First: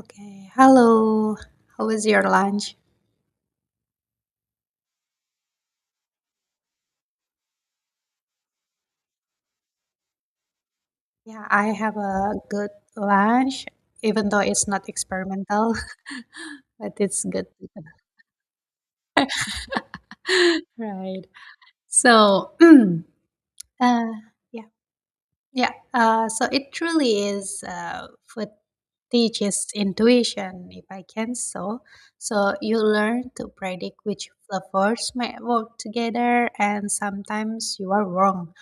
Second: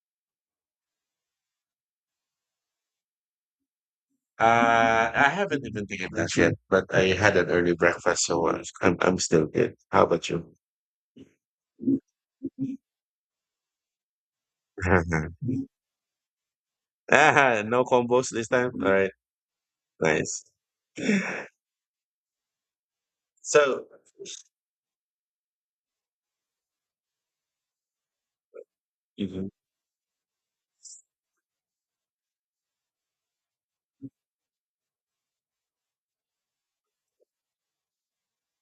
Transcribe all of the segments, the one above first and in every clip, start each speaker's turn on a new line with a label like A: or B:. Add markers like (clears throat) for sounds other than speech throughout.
A: Okay. Hello. How was your lunch?
B: I haven't even taken that yet, but I had an early breakfast, so I'm still good. How about you?
A: Yeah, I have a good lunch, even though it's not
B: (laughs)
A: experimental, (laughs) but it's good.
B: Ah, no combos this time. All right, nice.
A: (laughs) Right. So, (clears throat) uh,
B: So.
A: yeah. Yeah, so it truly is food teaches intuition, if I can so. So you learn to predict which flavors might work together, and sometimes you are wrong.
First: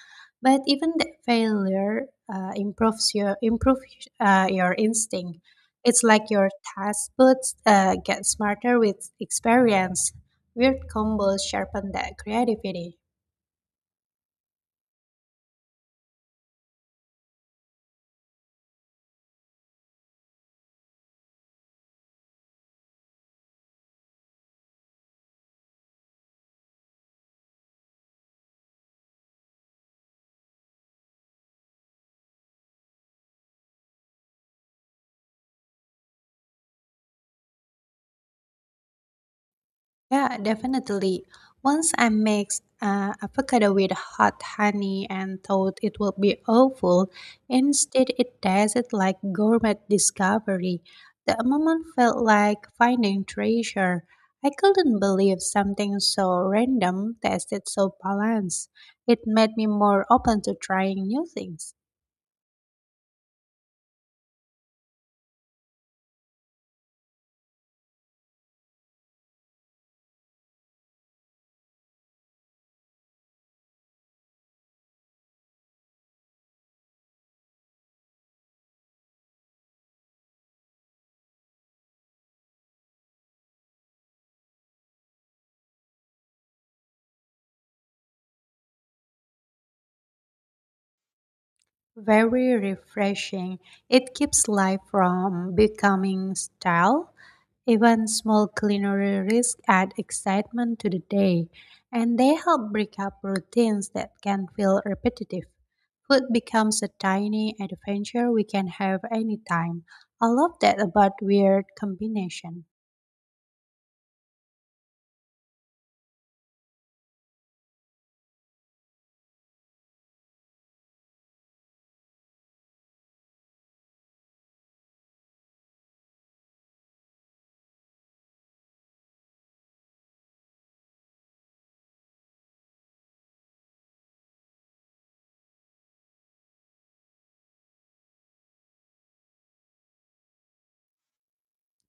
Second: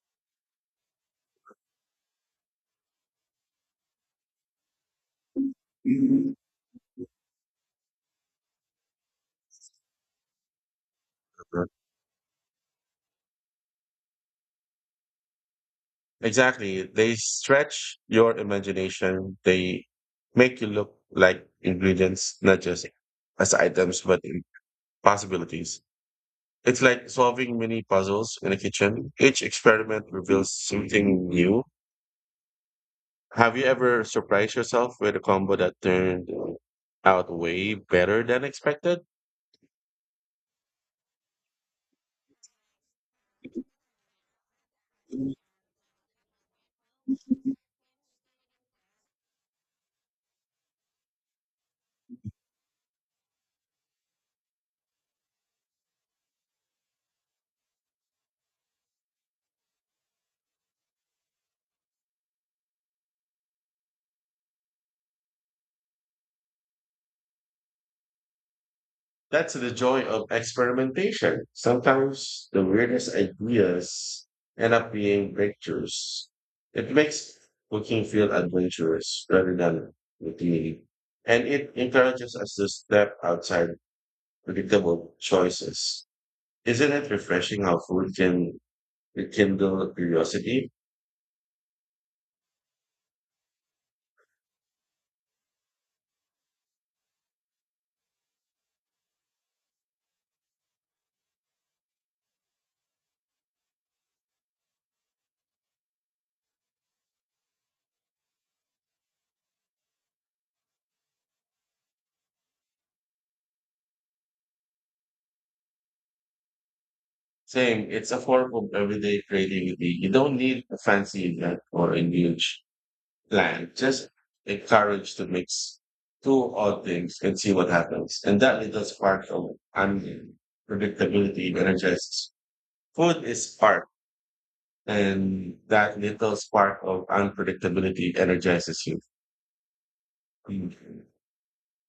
A: But even that failure improves your instinct. It's like
B: Mhm.
A: your taste buds get smarter with experience. Weird combos sharpen that creativity.
B: Exactly, they stretch your imagination. They make you look like ingredients, not just as items, but in possibilities. It's like solving mini puzzles in a kitchen. Each experiment reveals something new. Have you ever surprised yourself with a combo that turned out way better than expected?
A: Yeah, definitely. Once I mixed avocado with hot honey and thought it would be awful. Instead it tasted like gourmet discovery. The moment felt like finding treasure. I couldn't believe something so random tasted so balanced. It made me more open to trying new things.
B: That's the joy of experimentation. Sometimes the weirdest ideas end up being breakthroughs. It makes cooking feel adventurous rather than routine. And it encourages us to step outside predictable choices. Isn't it refreshing how food can rekindle curiosity?
A: Very refreshing. It keeps life from becoming stale. Even small culinary risks add excitement to the day, and they help break up routines that can feel repetitive. Food becomes a tiny adventure we can have anytime. I love that about weird combination.
B: Same. It's a form of everyday creativity. You don't need a fancy event or a huge plan. Just the courage to mix two odd things and see what happens. And that little spark of unpredictability energizes. Food is spark, and that little spark of unpredictability energizes you. Mm.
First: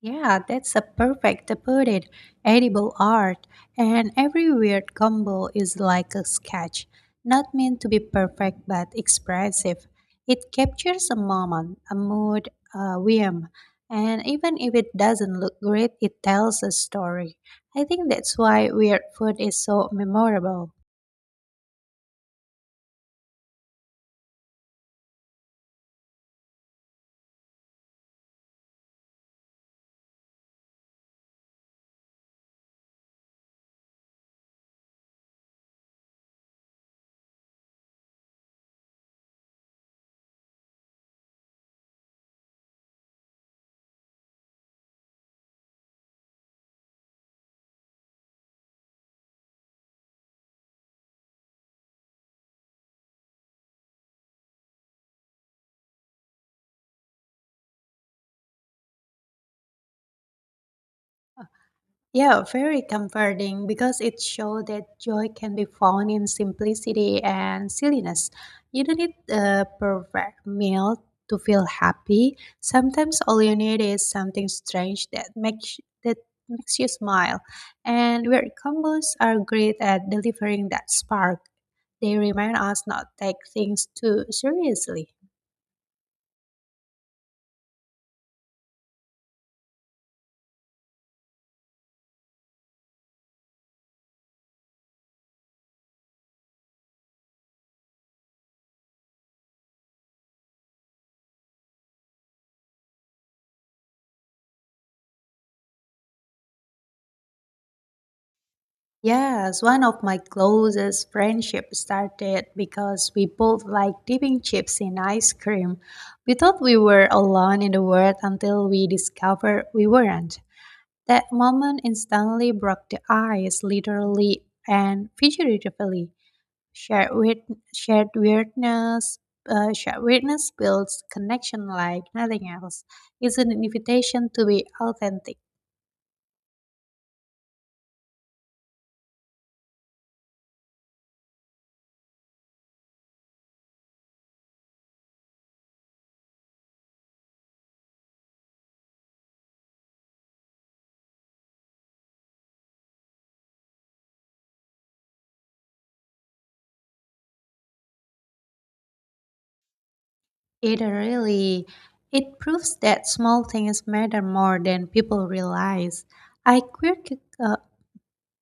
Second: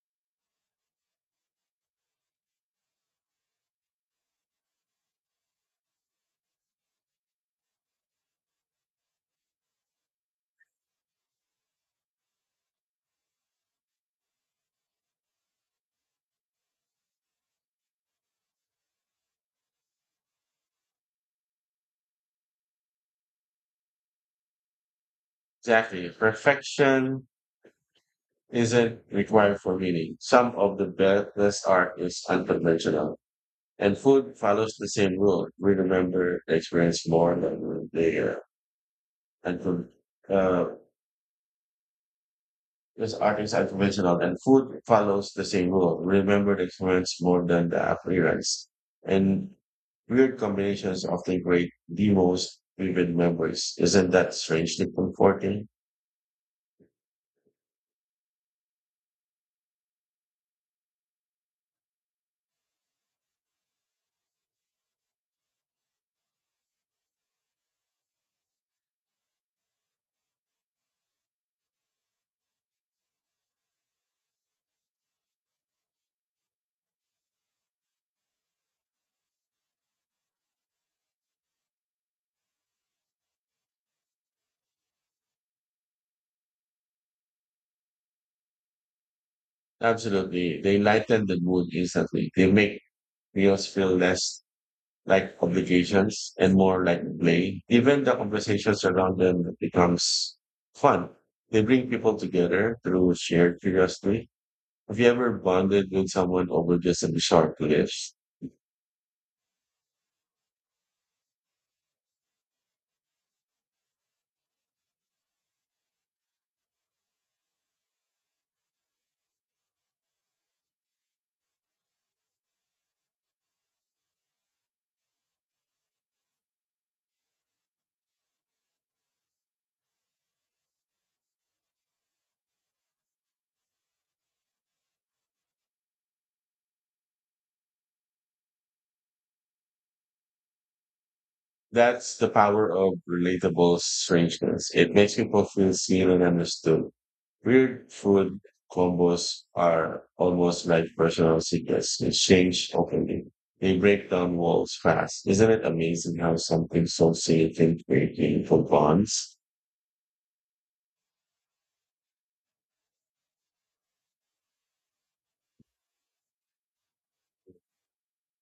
A: Yeah, that's a perfect to put it. Edible art, and every weird combo is like a sketch, not meant to be perfect but expressive. It captures a moment, a mood, a whim, and even if it doesn't look great, it tells a story. I think that's why weird food is so memorable.
B: Exactly. Perfection isn't required for meaning. Some of the best art is unconventional. And food follows the same rule. We remember the experience more than the and food. Uh, this artist and conventional and food follows the same rule. Remember the experience more than the appearance. And weird combinations often create the most vivid memories. Isn't that strangely comforting?
A: Yeah, very comforting because it shows that joy can be found in simplicity and silliness. You don't need a perfect meal to feel happy. Sometimes all you need is something strange that makes you smile. And weird combos are great at delivering that spark. They remind us not to take things too seriously.
B: Absolutely. They lighten the mood instantly. They make videos feel less like obligations and more like play. Even the conversations around them becomes fun. They bring people together through shared curiosity. Have you ever bonded with someone over just a short clip?
A: Yes, one of my closest friendships started because we both liked dipping chips in ice cream. We thought we were alone in the world until we discovered we weren't. That moment instantly broke the ice, literally and figuratively. Shared, weird, shared weirdness, shared weirdness builds connection like nothing else. It's an invitation to be authentic.
B: That's the power of relatable strangeness. It makes people feel seen and understood. Weird food combos are almost like personal secrets. Exchange openly. They break down walls fast. Isn't it amazing how something so silly can create meaningful bonds?
A: It really it proves that small things matter more than people realize. I quirky uh,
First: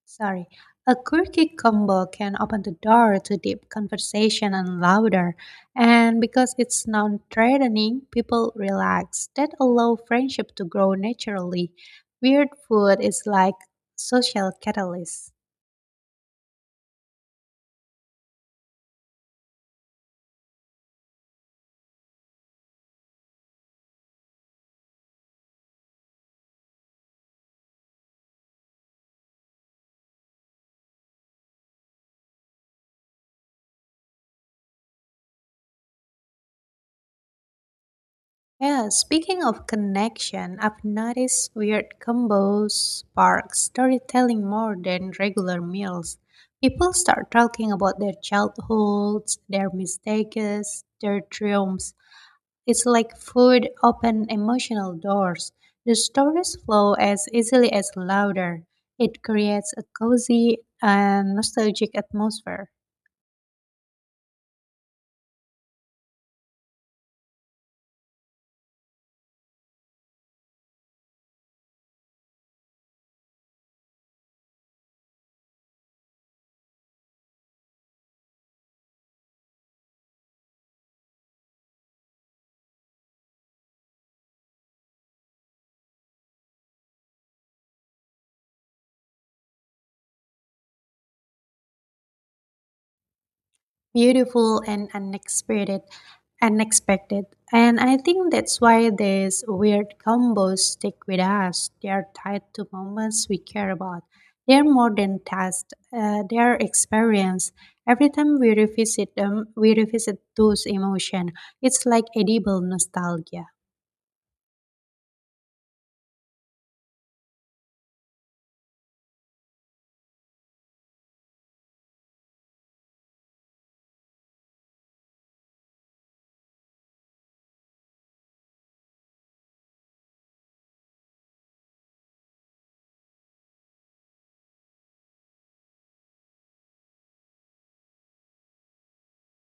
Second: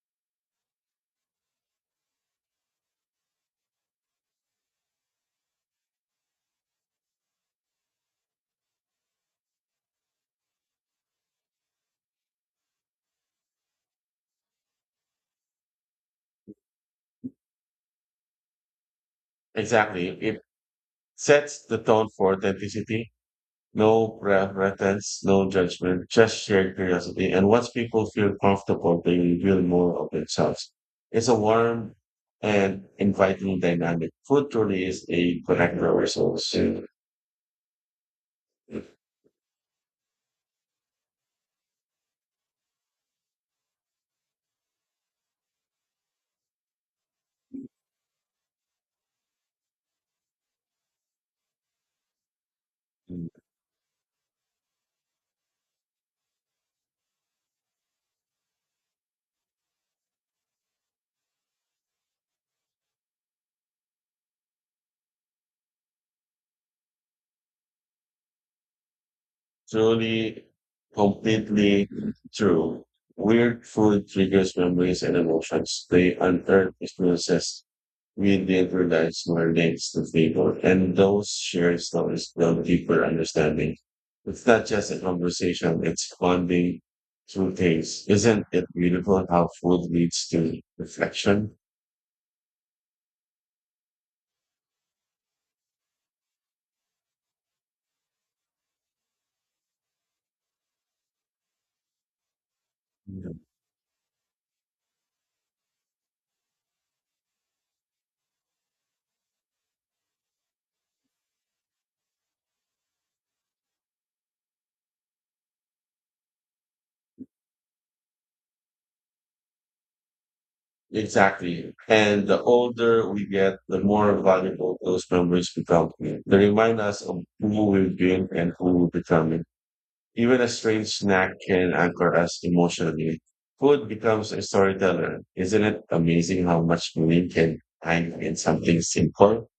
A: sorry, a quirky combo can open the door to deep conversation and louder. And because it's non-threatening, people relax. That allow friendship to grow naturally. Weird food is like social catalyst.
B: Exactly. It sets the tone for authenticity. No pretense, no judgment, just shared curiosity. And once people feel comfortable, they reveal more of themselves. It's a warm and inviting dynamic. Food truly is a connector resource.
A: Yeah, speaking of connection, I've noticed weird combos spark storytelling more than regular meals. People start talking about their childhoods, their mistakes, their triumphs. It's like food open emotional doors. The stories flow as easily as louder. It creates a cozy and nostalgic atmosphere.
B: Truly, completely true. Weird food triggers memories and emotions. They unearth experiences. We did realize more names to people, and those shared stories build deeper understanding. It's not just a conversation, it's bonding through things. Isn't it beautiful how food leads to reflection?
A: Beautiful and unexpected, and I think that's why these weird combos stick with us. They are tied to moments we
B: Mhm.
A: care about. They're more than tasks, they're experience. Every time we revisit them, we revisit those emotions. It's like edible nostalgia.
B: Exactly. And the older we get, the more valuable those memories become. They remind us of who we've been and who we're becoming. Even a strange snack can anchor us emotionally. Food becomes a storyteller. Isn't it amazing how much meaning can hide in something simple?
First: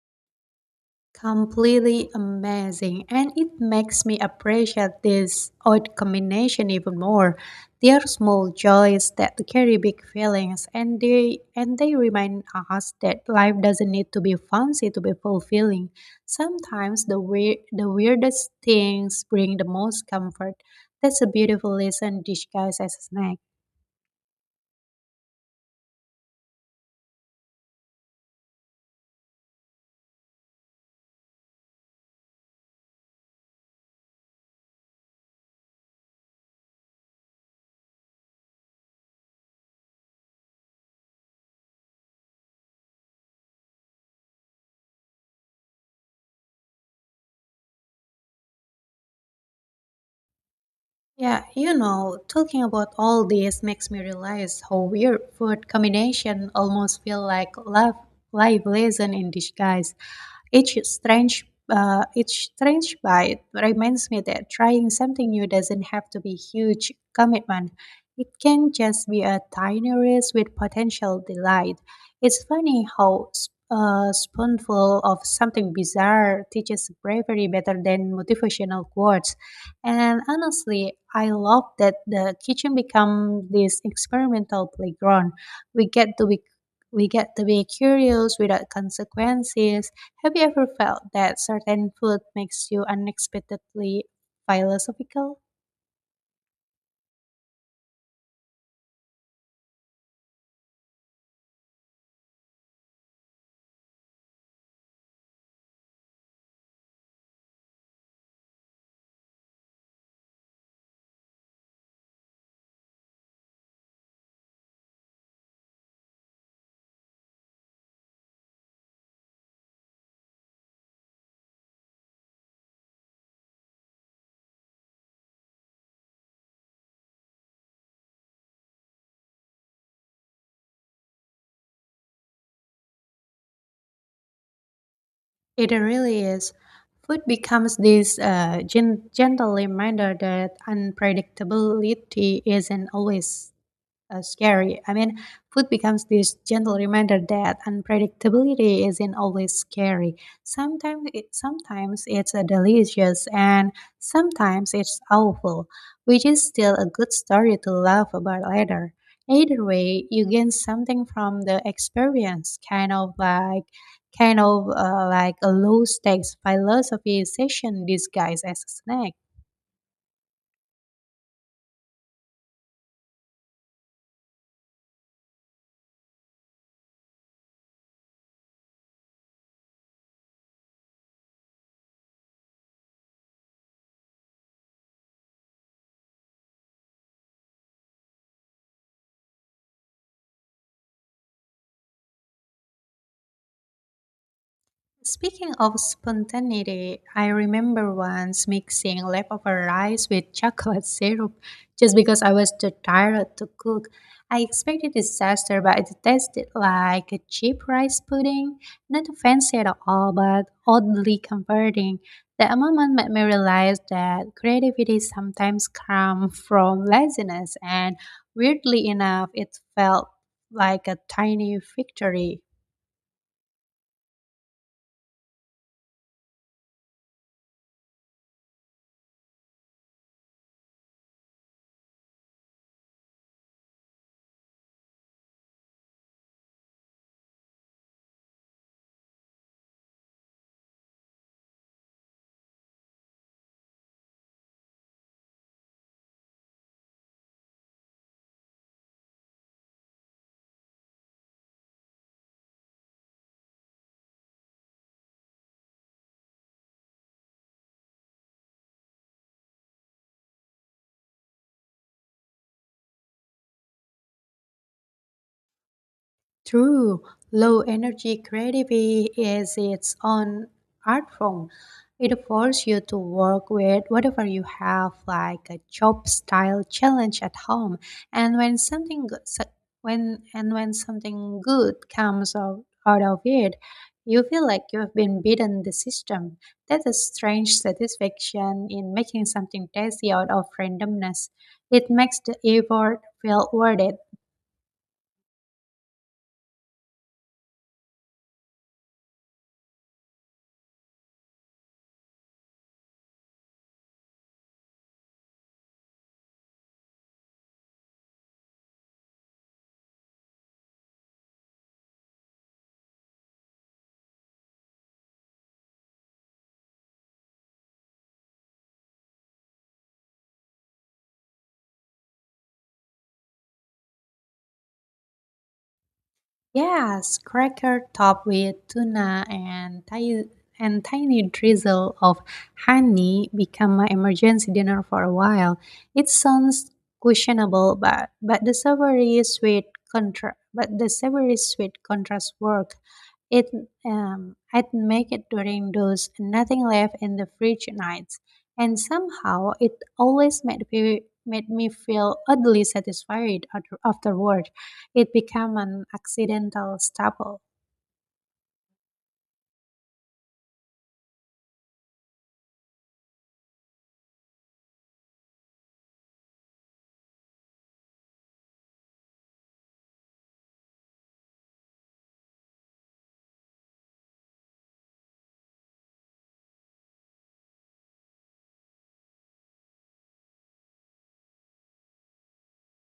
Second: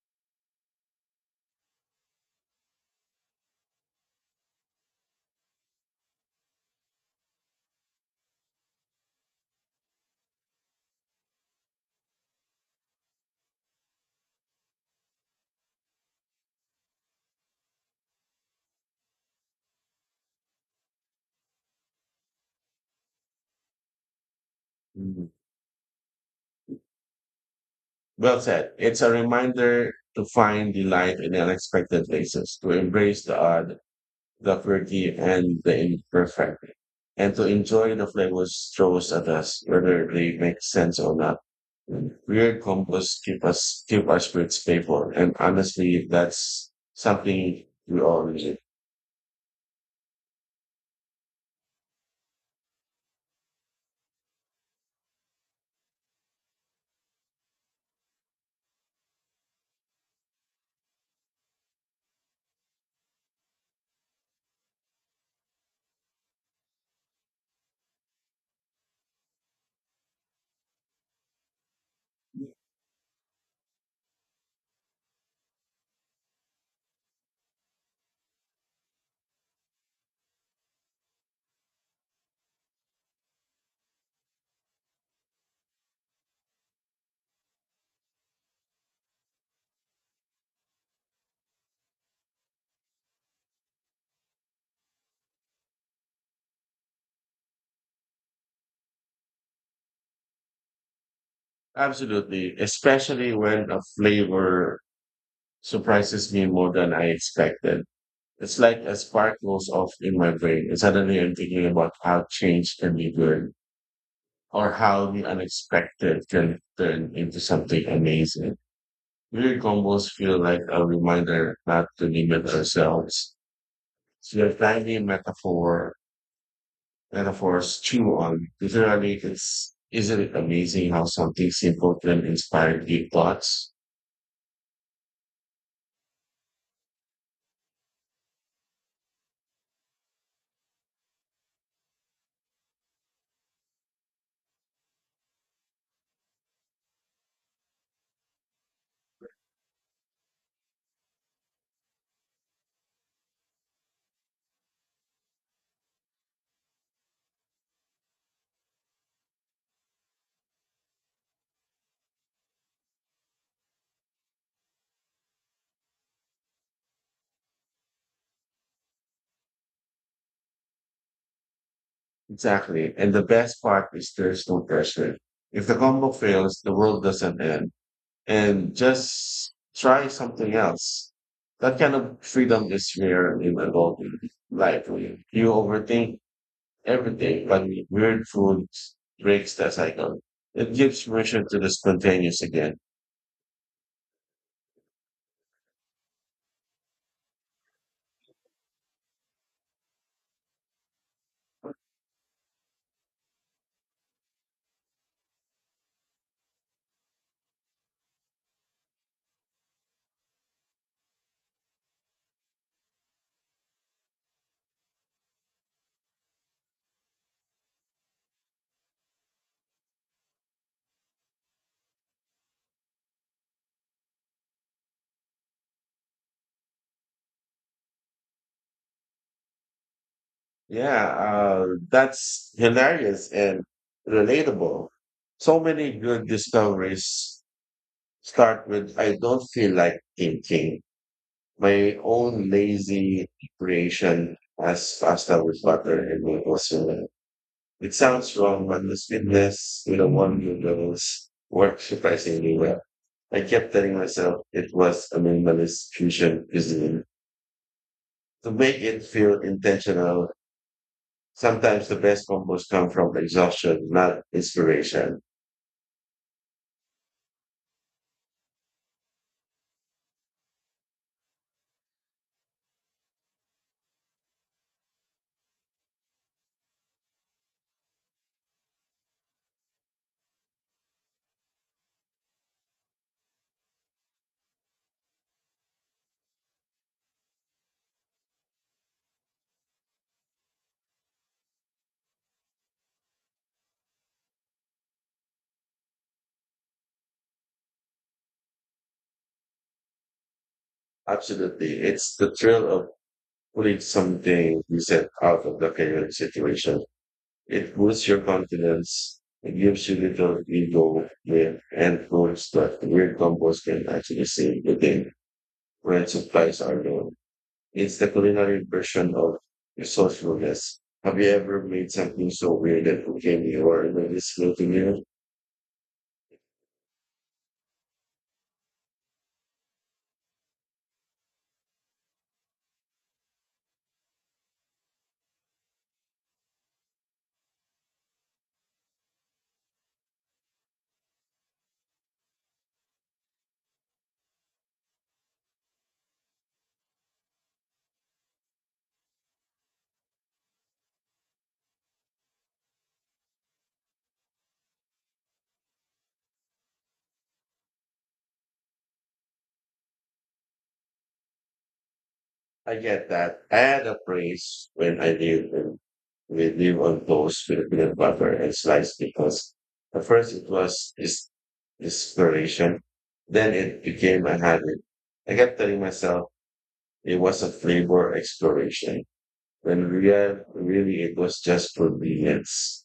A: Completely amazing, and it makes me appreciate this odd combination even more. They are small joys that carry big feelings, and they remind us that life doesn't need to be fancy to be fulfilling. Sometimes the weirdest things bring the most comfort. That's a beautiful lesson disguised as a snack.
B: Mm. Well said. It's a reminder to find delight in unexpected places, to embrace the odd, the quirky and the imperfect, and to enjoy the flavors throws at us, whether they make sense or not. Weird combos keep us Keep our spirits playful, and honestly, that's something we all need.
A: Yeah, talking about all this makes me realize how weird food combination almost feel like love life lesson in disguise. Each strange bite reminds me that trying something new doesn't have to be huge commitment. It can just be a tiny risk with potential delight. It's funny how a spoonful of something bizarre teaches bravery better than motivational quotes. And honestly, I love that the kitchen becomes this experimental playground. We get to be we get to be curious without consequences. Have you ever felt that certain food makes you unexpectedly philosophical?
B: Absolutely, especially when a flavor surprises me more than I expected. It's like a spark goes off in my brain, and suddenly I'm thinking about how change can be good, or how the unexpected can turn into something amazing. Weird combos feel like a reminder not to limit ourselves. So your tiny metaphors chew on. Literally, isn't it amazing how something simple can inspire deep thoughts?
A: It really is. Food becomes this gentle reminder that unpredictability isn't always scary. I mean, food becomes this gentle reminder that unpredictability isn't always scary. Sometimes, it's delicious, and sometimes it's awful, which is still a good story to laugh about later. Either way, you gain something from the experience, kind of like a low stakes philosophy session disguised as a snack.
B: Exactly. And the best part is there's no pressure. If the combo fails, the world doesn't end. And just try something else. That kind of freedom is rare in adult life. You overthink everything, but weird food breaks that cycle. It gives permission to the spontaneous again.
A: Speaking of spontaneity, I remember once mixing leftover rice with chocolate syrup just because I was too tired to cook. I expected disaster, but it tasted like a cheap rice pudding. Not fancy at all, but oddly comforting. That moment made me realize that creativity sometimes comes from laziness, and weirdly enough, it felt like a tiny victory.
B: Yeah, that's hilarious and relatable. So many good discoveries start with I don't feel like thinking. My own lazy creation as pasta with butter and it was it sounds wrong, but the sweetness to the one who knows worked surprisingly well. I kept telling myself it was a minimalist fusion cuisine to make it feel intentional. Sometimes the best combos come from exhaustion, not inspiration.
A: True, low energy creativity is its own art form. It forces you to work with whatever you have, like a job style challenge at home. And when something go- so- and when something good comes out of it, you feel like you have been beaten the system. That's a strange satisfaction in making something tasty out of randomness. It makes the effort feel worth it.
B: Absolutely. It's the thrill of pulling something you said out of the chaotic situation. It boosts your confidence. It gives you little ego with and proves that weird combos can actually save the day when supplies are low. It's the culinary version of resourcefulness. Have you ever made something so weird that became your noticeable to you?
A: Yes, cracker topped with tuna and tiny drizzle of honey become my emergency dinner for a while. It sounds questionable, but the savory sweet contrast work. It I'd make it during those nothing left in the fridge nights, and somehow it always made me feel oddly satisfied afterward. It became an accidental staple.
B: I get that. I had a praise when I lived in, we live on toast with peanut butter and slice because at first it was this inspiration. Then it became a habit. I kept telling myself it was a flavor exploration when really it was just convenience.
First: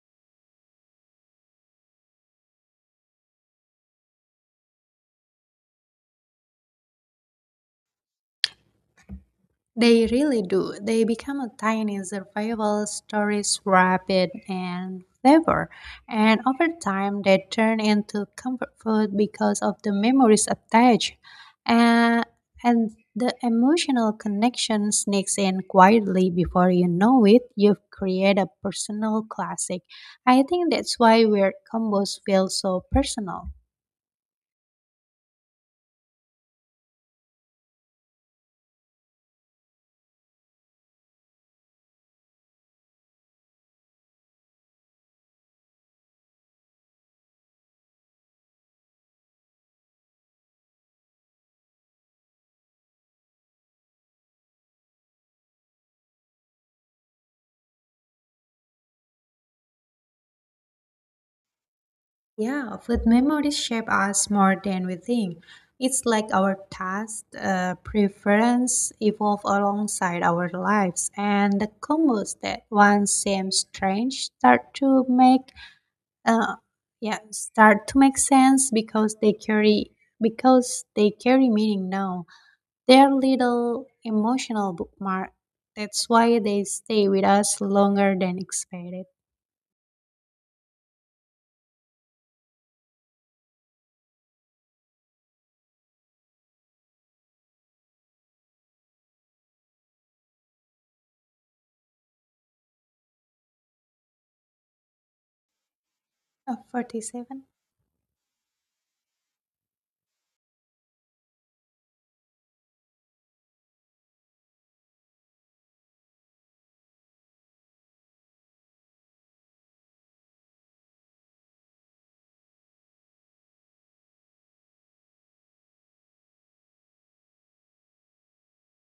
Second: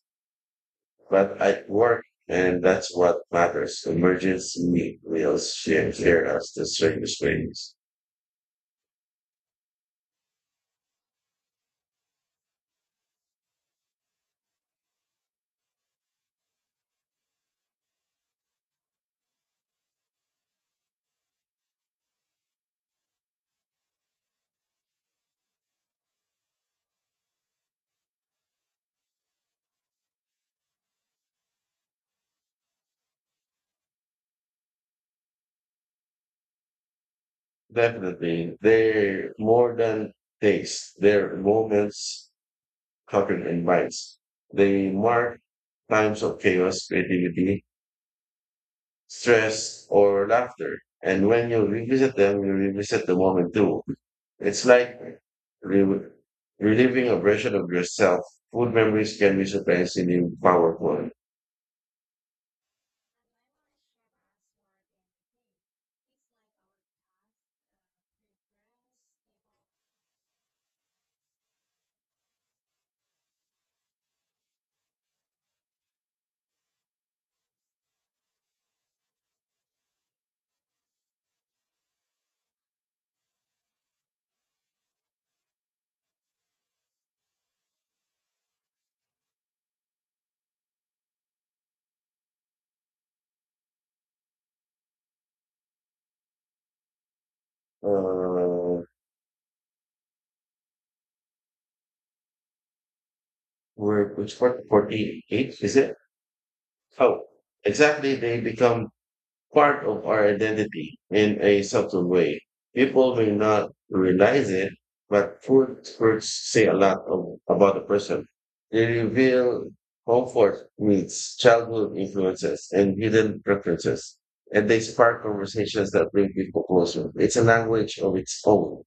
B: But I work and that's what matters. Emergency share us the service ways.
A: They really do. They become a tiny survival stories rapid and flavor. And over time they turn into comfort food because of the memories attached. And and the emotional connection sneaks in quietly. Before you know it, you've created a personal classic. I think that's why weird combos feel so personal.
B: Definitely. They're more than days. They're moments covered in minds. They mark times of chaos, creativity, stress, or laughter. And when you revisit them, you revisit the moment too. It's like re- reliving a version of yourself. Food memories can be surprisingly powerful.
A: Yeah, food memories shape us more than we think. It's like our taste, preference evolve alongside our lives, and the combos that once seemed strange uh, yeah, start to make sense because they carry meaning now. They're little emotional bookmark. That's why they stay with us longer than expected.
B: Uh, which part? 48, is it? Oh,
A: 47.
B: exactly. They become part of our identity in a subtle way. People may not realize it, but food first say a about a person. They reveal comfort needs, childhood influences, and hidden preferences. And they spark conversations that bring people closer. It's a language of its own.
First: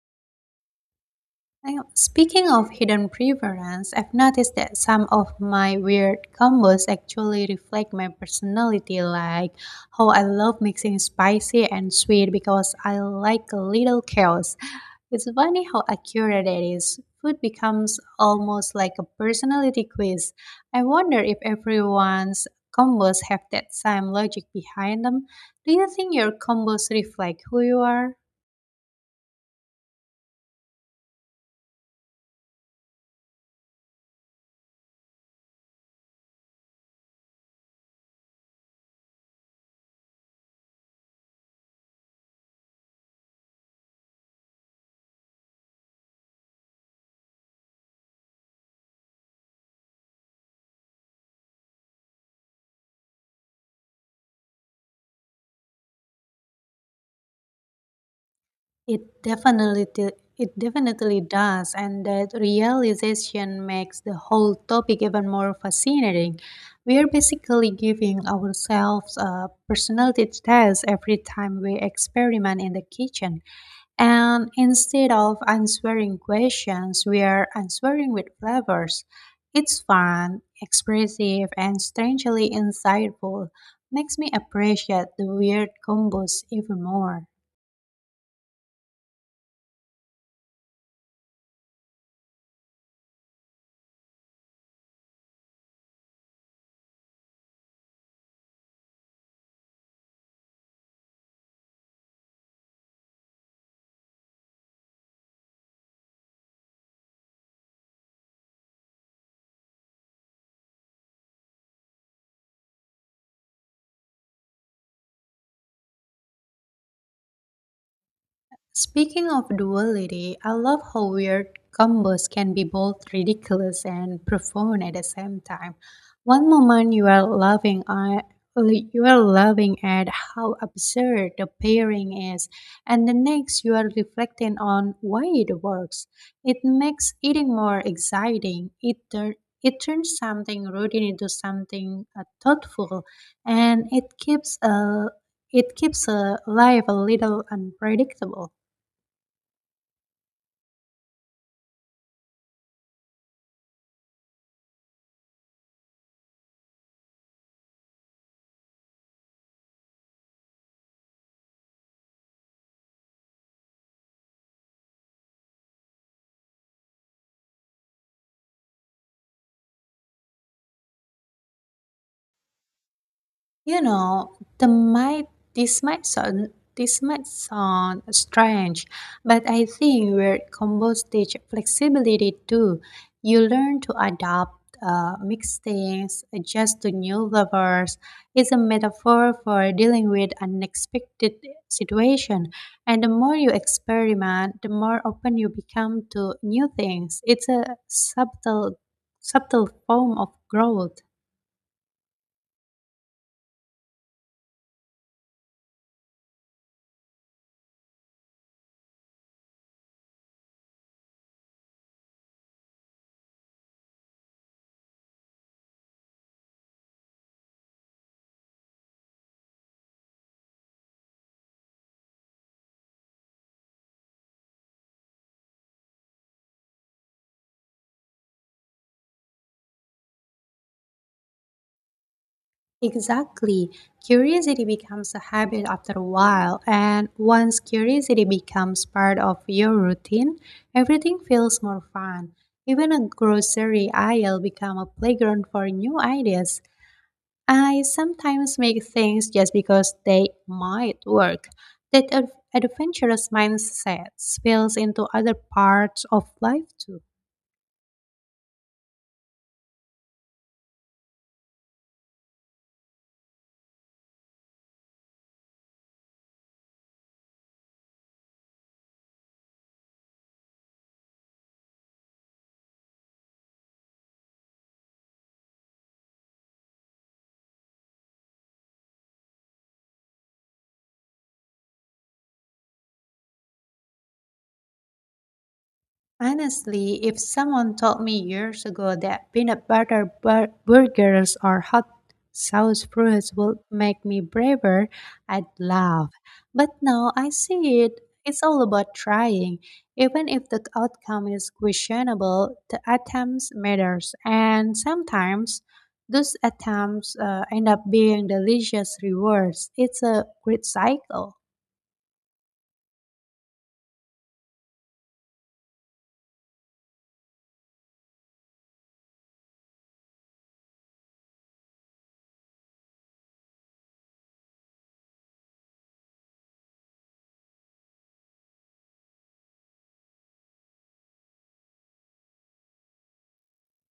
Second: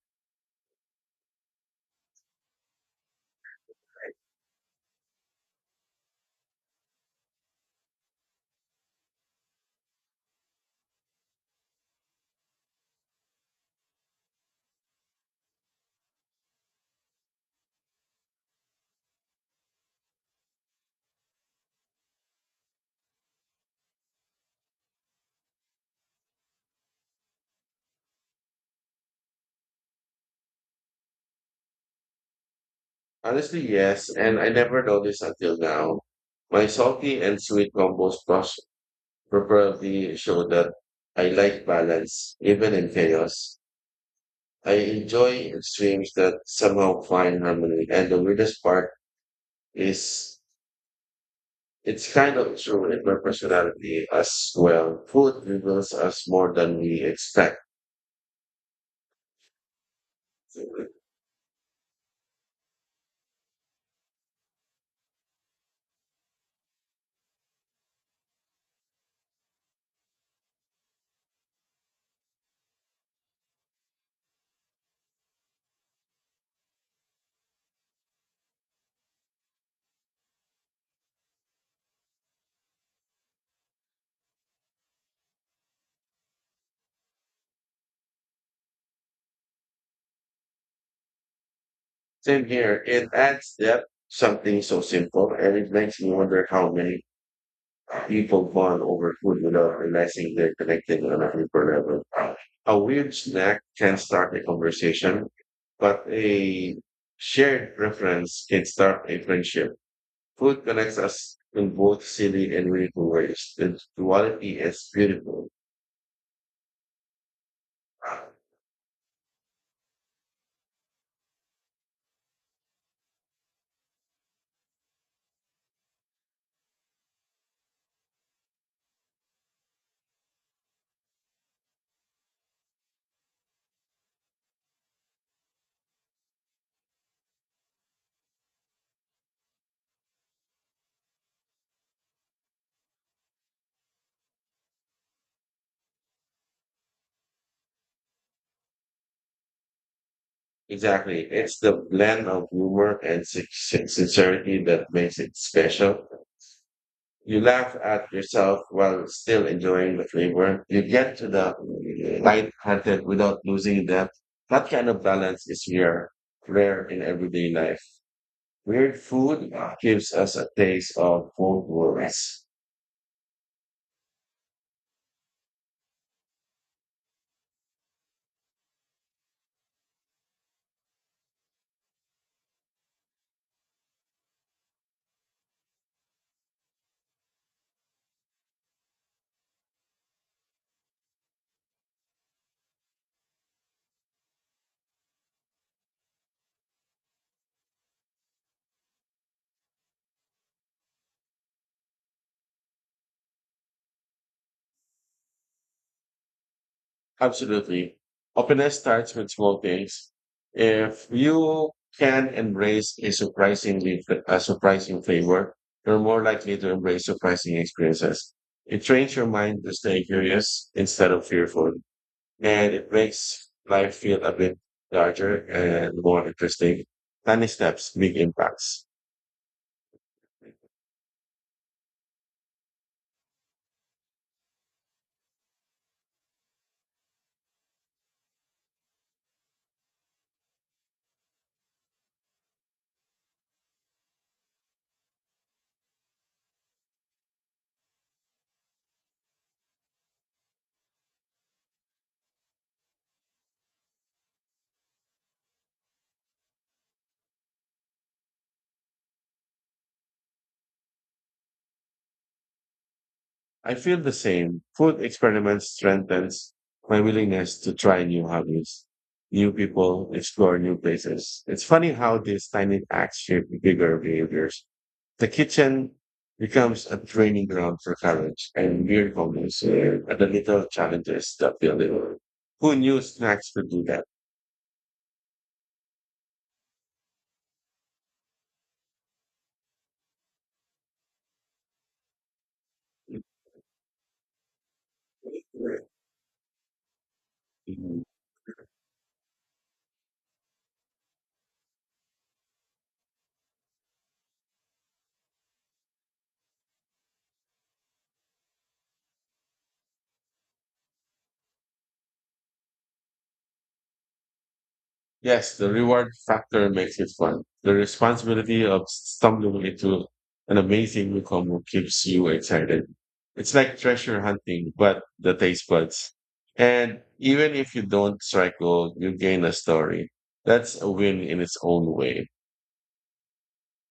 A: Now, speaking of hidden preference, I've noticed that some of my weird combos actually reflect my personality, like how I love mixing spicy and sweet because I like a little chaos. It's funny how accurate it is. Food becomes almost like a personality quiz. I wonder if everyone's combos have that same logic behind them. Do you think your combos reflect who you are?
B: Honestly, yes, and I never noticed until now. My salty and sweet combos probably show that I like balance, even in chaos. I enjoy extremes that somehow find harmony. And the weirdest part is it's kind of true in my personality as well. Food reveals us more than we expect.
A: It definitely d- it definitely does, and that realization makes the whole topic even more fascinating. We are basically giving ourselves a personality test every time we experiment in the kitchen, and instead of answering questions, we are answering with flavors. It's fun, expressive, and strangely insightful. Makes me appreciate the weird combos even more.
B: Same here. It adds depth, something so simple, and it makes me wonder how many people bond over food without realizing they're connected on a deeper level. A weird snack can start a conversation, but a shared reference can start a friendship. Food connects us in both silly and meaningful ways. The duality is beautiful.
A: Speaking of duality, I love how weird combos can be both ridiculous and profound at the same time. One moment you are laughing at you are laughing at how absurd the pairing is, and the next you are reflecting on why it works. It makes eating more exciting. It turns something routine into something thoughtful, and it keeps life a little unpredictable.
B: Exactly. It's the blend of humor and sincerity that makes it special. You laugh at yourself while still enjoying the flavor. You get to the light-hearted without losing depth. That kind of balance is rare in everyday life. Weird food gives us a taste of both worlds.
A: You know, the might this might sound this might sound strange, but I think where combos teach flexibility too. You learn to adapt, mix things, adjust to new levels. It's a metaphor for dealing with unexpected situation. And the more you experiment, the more open you become to new things. It's a subtle form of growth.
B: Absolutely. Openness starts with small things. If you can embrace a surprising flavor, you're more likely to embrace surprising experiences. It trains your mind to stay curious instead of fearful, and it makes life feel a bit larger and more interesting. Tiny steps, big impacts.
A: Exactly. Curiosity becomes a habit after a while, and once curiosity becomes part of your routine, everything feels more fun. Even a grocery aisle becomes a playground for new ideas. I sometimes make things just because they might work. That adventurous mindset spills into other parts of life too.
B: I feel the same. Food experiments strengthens my willingness to try new hobbies, new people, explore new places. It's funny how these tiny acts shape bigger behaviors. The kitchen becomes a training ground for courage and weird moments and the little challenges that build it. Who knew snacks could do that?
A: Honestly, if someone told me years ago that peanut butter burgers or hot sauce fruits would make me braver, I'd laugh. But now I see it.
B: Mhm.
A: It's all about trying. Even if the outcome is questionable, the attempts matters, and sometimes those attempts end up being delicious rewards. It's a great cycle.
B: Yes, the reward factor makes it fun. The responsibility of stumbling into an amazing newcomer keeps you excited. It's like treasure hunting, but the taste buds. And even if you don't strike gold, you gain a story. That's a win in its own way.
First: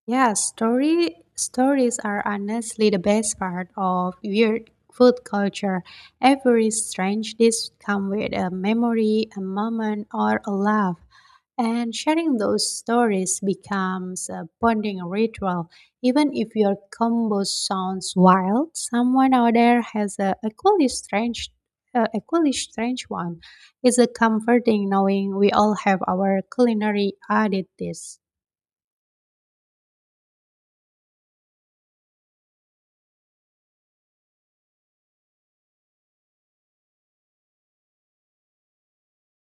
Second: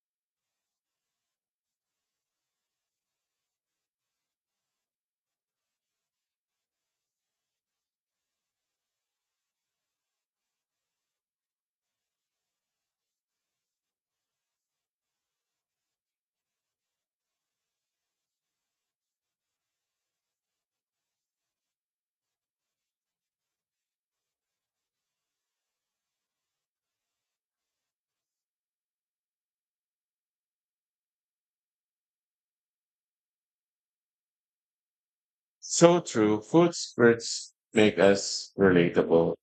A: Yeah, story stories are honestly the best part of weird food culture. Every strange dish comes with a memory, a moment, or a laugh. And sharing those stories becomes a bonding ritual. Even if your combo sounds wild, someone out there has a equally strange one. It's a comforting knowing we all have our culinary oddities.
B: So true. Food spirits make us relatable.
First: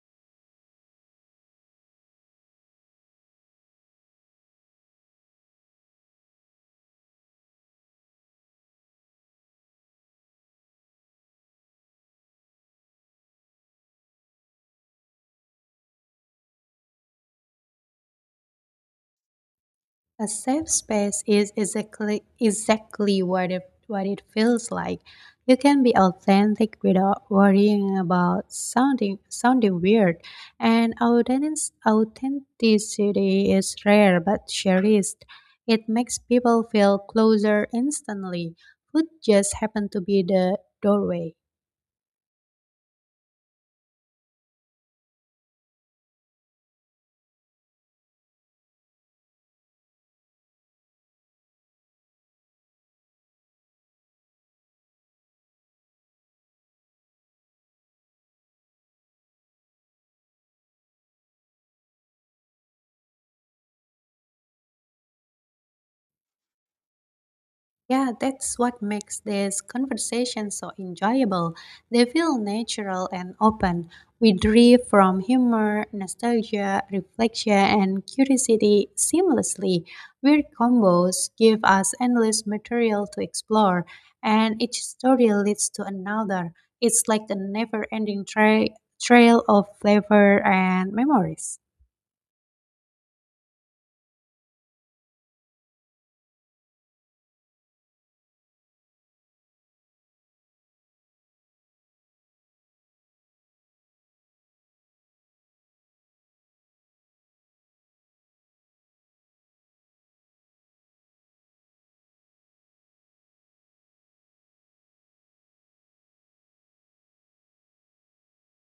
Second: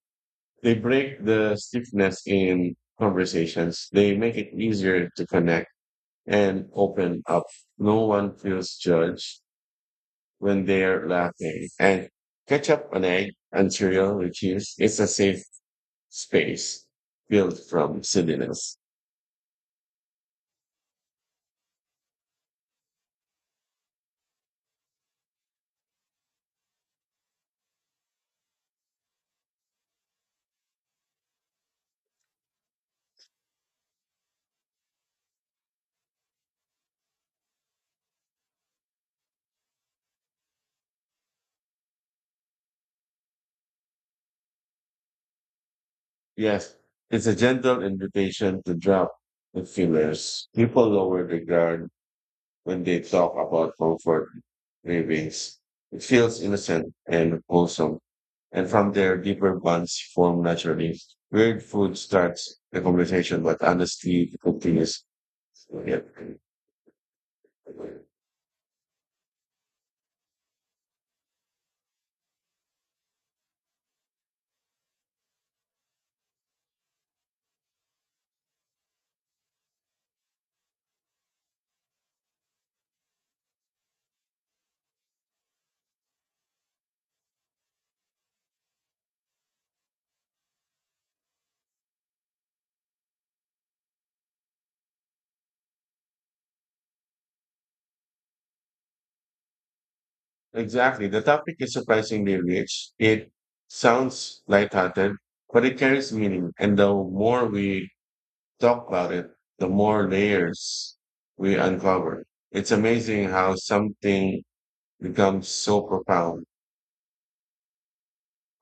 B: They break the stiffness in conversations. They make it easier to connect and open up. No one feels judged when they're laughing. And catch up an egg until refuse. It's a safe space built from silliness.
A: A safe space is exactly what it feels like. You can be authentic without worrying about sounding weird. And authenticity is rare but cherished. It makes people feel closer instantly. Food just happened to be the doorway.
B: Yes, it's a gentle invitation to drop the fillers. People lower the guard when they talk about comfort cravings. It feels innocent and wholesome, and from there, deeper bonds form naturally. Weird food starts the conversation, but honestly, it continues. Yep.
A: Yeah, that's what makes these conversations so enjoyable. They feel natural and open. We drift from humor, nostalgia, reflection, and curiosity seamlessly. Weird combos give us endless material to explore, and each story leads to another. It's like a never ending trail of flavor and memories.
B: Exactly. The topic is surprisingly rich. It sounds lighthearted, but it carries meaning. And the more we talk about it, the more layers we uncover. It's amazing how something becomes so profound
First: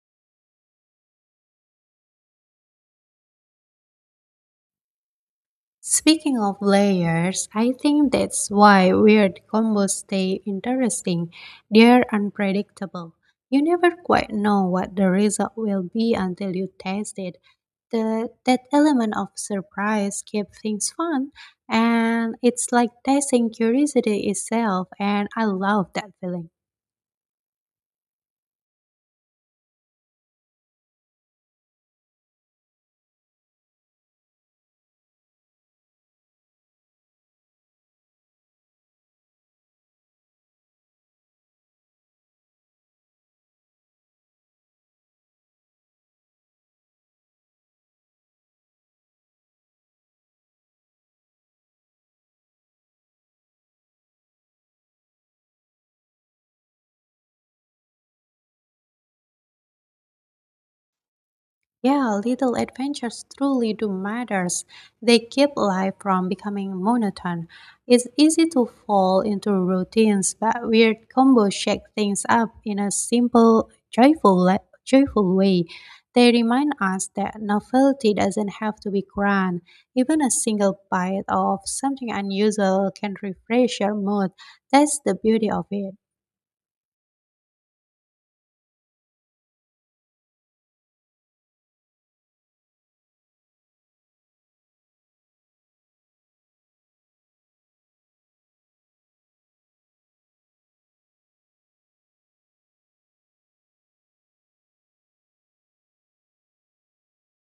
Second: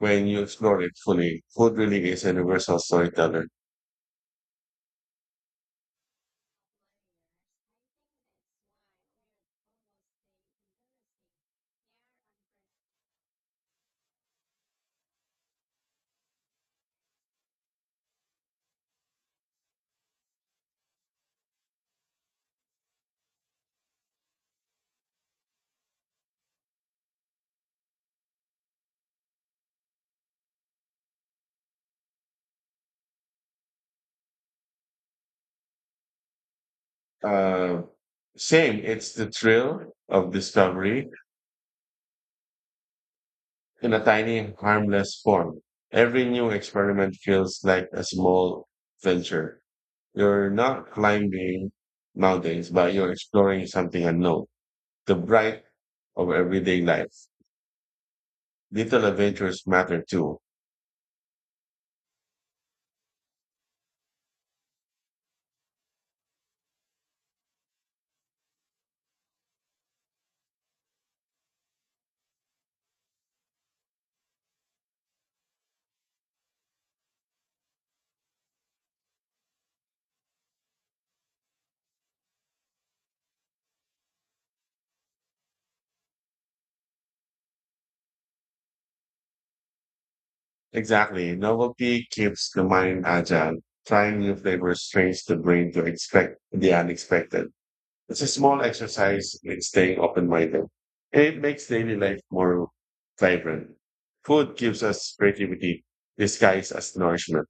B: when you explore it fully. Food really is a universal storyteller.
A: Speaking of layers, I think that's why weird combos stay interesting. They're unpredictable. You never quite know what the result will be until you taste it. That element of surprise keeps things fun, and it's like tasting curiosity itself, and I love that feeling.
B: Uh, Same, it's the thrill of discovery in a tiny, harmless form. Every new experiment feels like a small venture. You're not climbing mountains, but you're exploring something unknown. The bright of everyday life. Little adventures matter too.
A: Yeah, little adventures truly do matters. They keep life from becoming monotone. It's easy to fall into routines, but weird combos shake things up in a simple, joyful, joyful way. They remind us that novelty doesn't have to be grand. Even a single bite of something unusual can refresh your mood. That's the beauty of it.
B: Exactly. Novelty keeps the mind agile. Trying new flavors trains the brain to expect the unexpected. It's a small exercise in staying open minded. It makes daily life more vibrant. Food gives us creativity disguised as nourishment.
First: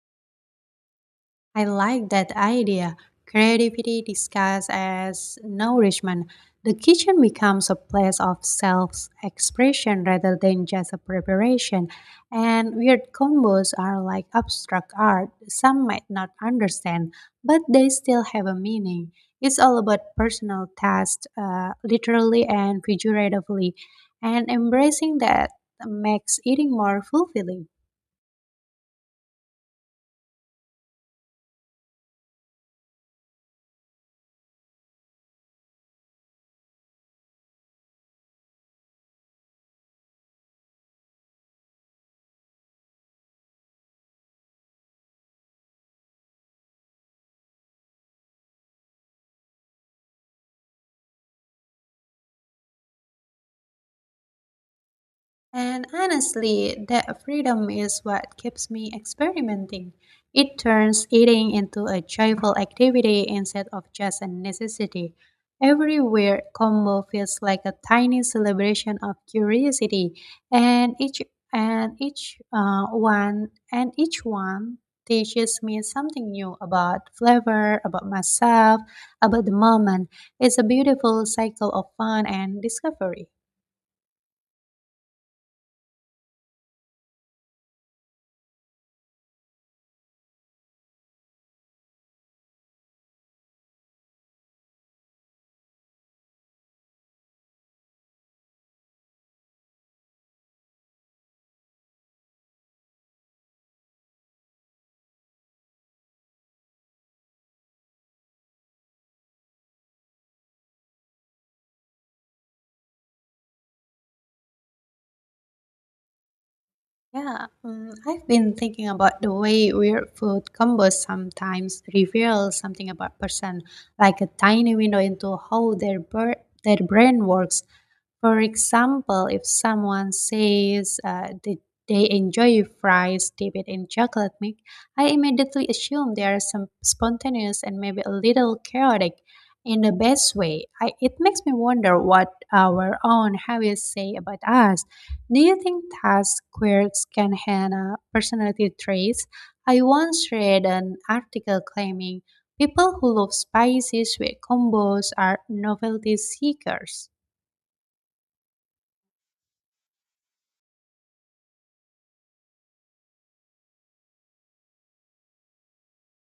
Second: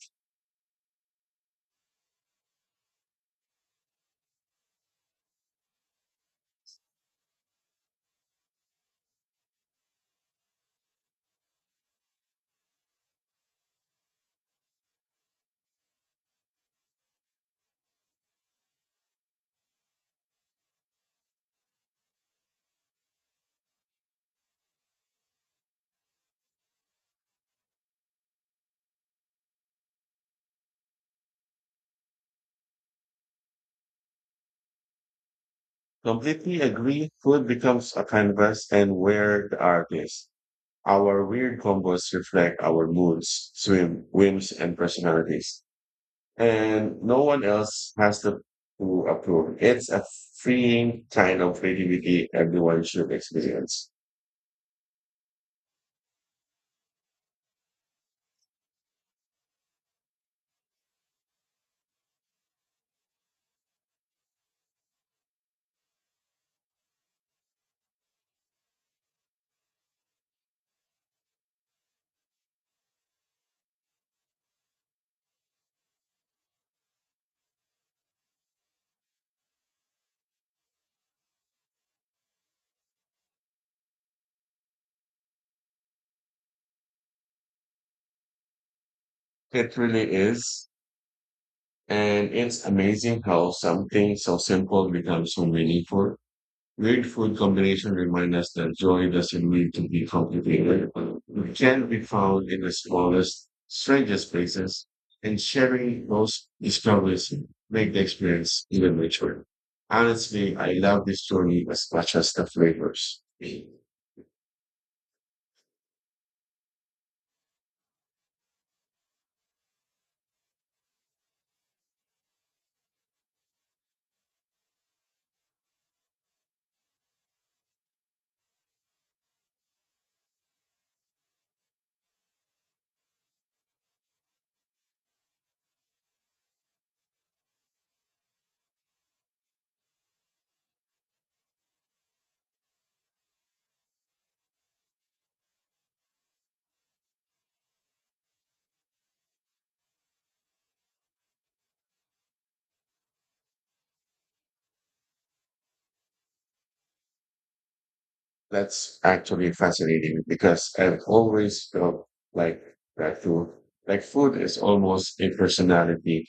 A: I like that idea. Creativity disguised as nourishment. The kitchen becomes a place of self expression rather than just a preparation. And weird combos are like abstract art. Some might not understand, but they still have a meaning. It's all about personal taste, literally and figuratively. And embracing that makes eating more fulfilling.
B: Completely agree. Food becomes a canvas and where the art is. Our weird combos reflect our moods, swim, whims, and personalities. And no one else to approve. It's a freeing kind of creativity everyone should experience.
A: And honestly, that freedom is what keeps me experimenting. It turns eating into a joyful activity instead of just a necessity. Every weird combo feels like a tiny celebration of curiosity, and each one teaches me something new about flavor, about myself, about the moment. It's a beautiful cycle of fun and discovery.
B: It really is. And it's amazing how something so simple becomes so meaningful. Great food combinations remind us that joy doesn't need to be complicated. It can be found in the smallest, strangest places, and sharing those discoveries make the experience even richer. Honestly, I love this journey as much as the flavors.
A: Yeah, I've been thinking about the way weird food combos sometimes reveal something about person, like a tiny window into how their their brain works. For example, if someone says they enjoy fries dipped in chocolate milk, I immediately assume they are some spontaneous and maybe a little chaotic in the best way. It makes me wonder what our own habits say about us. Do you think task quirks can handle personality traits? I once read an article claiming people who love spices with combos are novelty seekers.
B: That's actually fascinating because I've always felt like that food, food is almost a personality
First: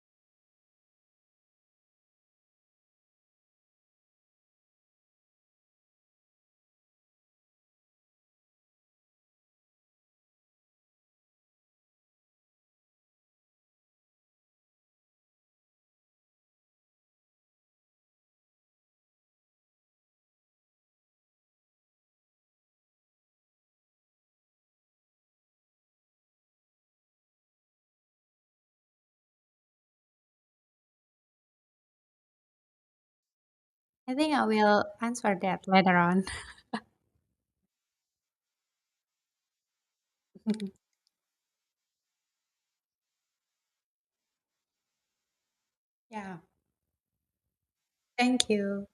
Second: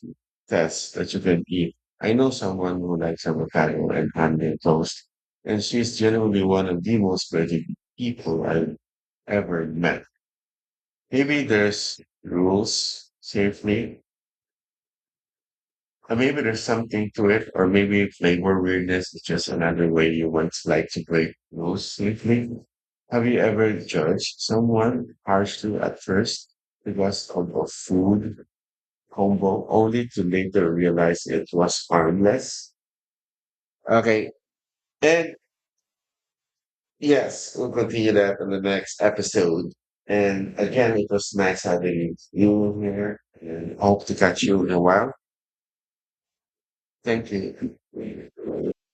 B: test that you can eat. I know someone who likes avocado and handmade toast, and she's generally one of the most veggie people I've ever met. Maybe there's rules safely and maybe there's something to it, or maybe flavor weirdness is just another way you once like to break rules swiftly. Have you ever judged someone harshly at first because of a food combo, only to later realize it was harmless?
A: I
B: Okay.
A: think I will
B: And
A: answer that later on.
B: yes, we'll continue that in the next episode. And
A: (laughs)
B: again, it was nice having you here and hope to catch you in a while.
A: Yeah,
B: Thank you.
A: thank you.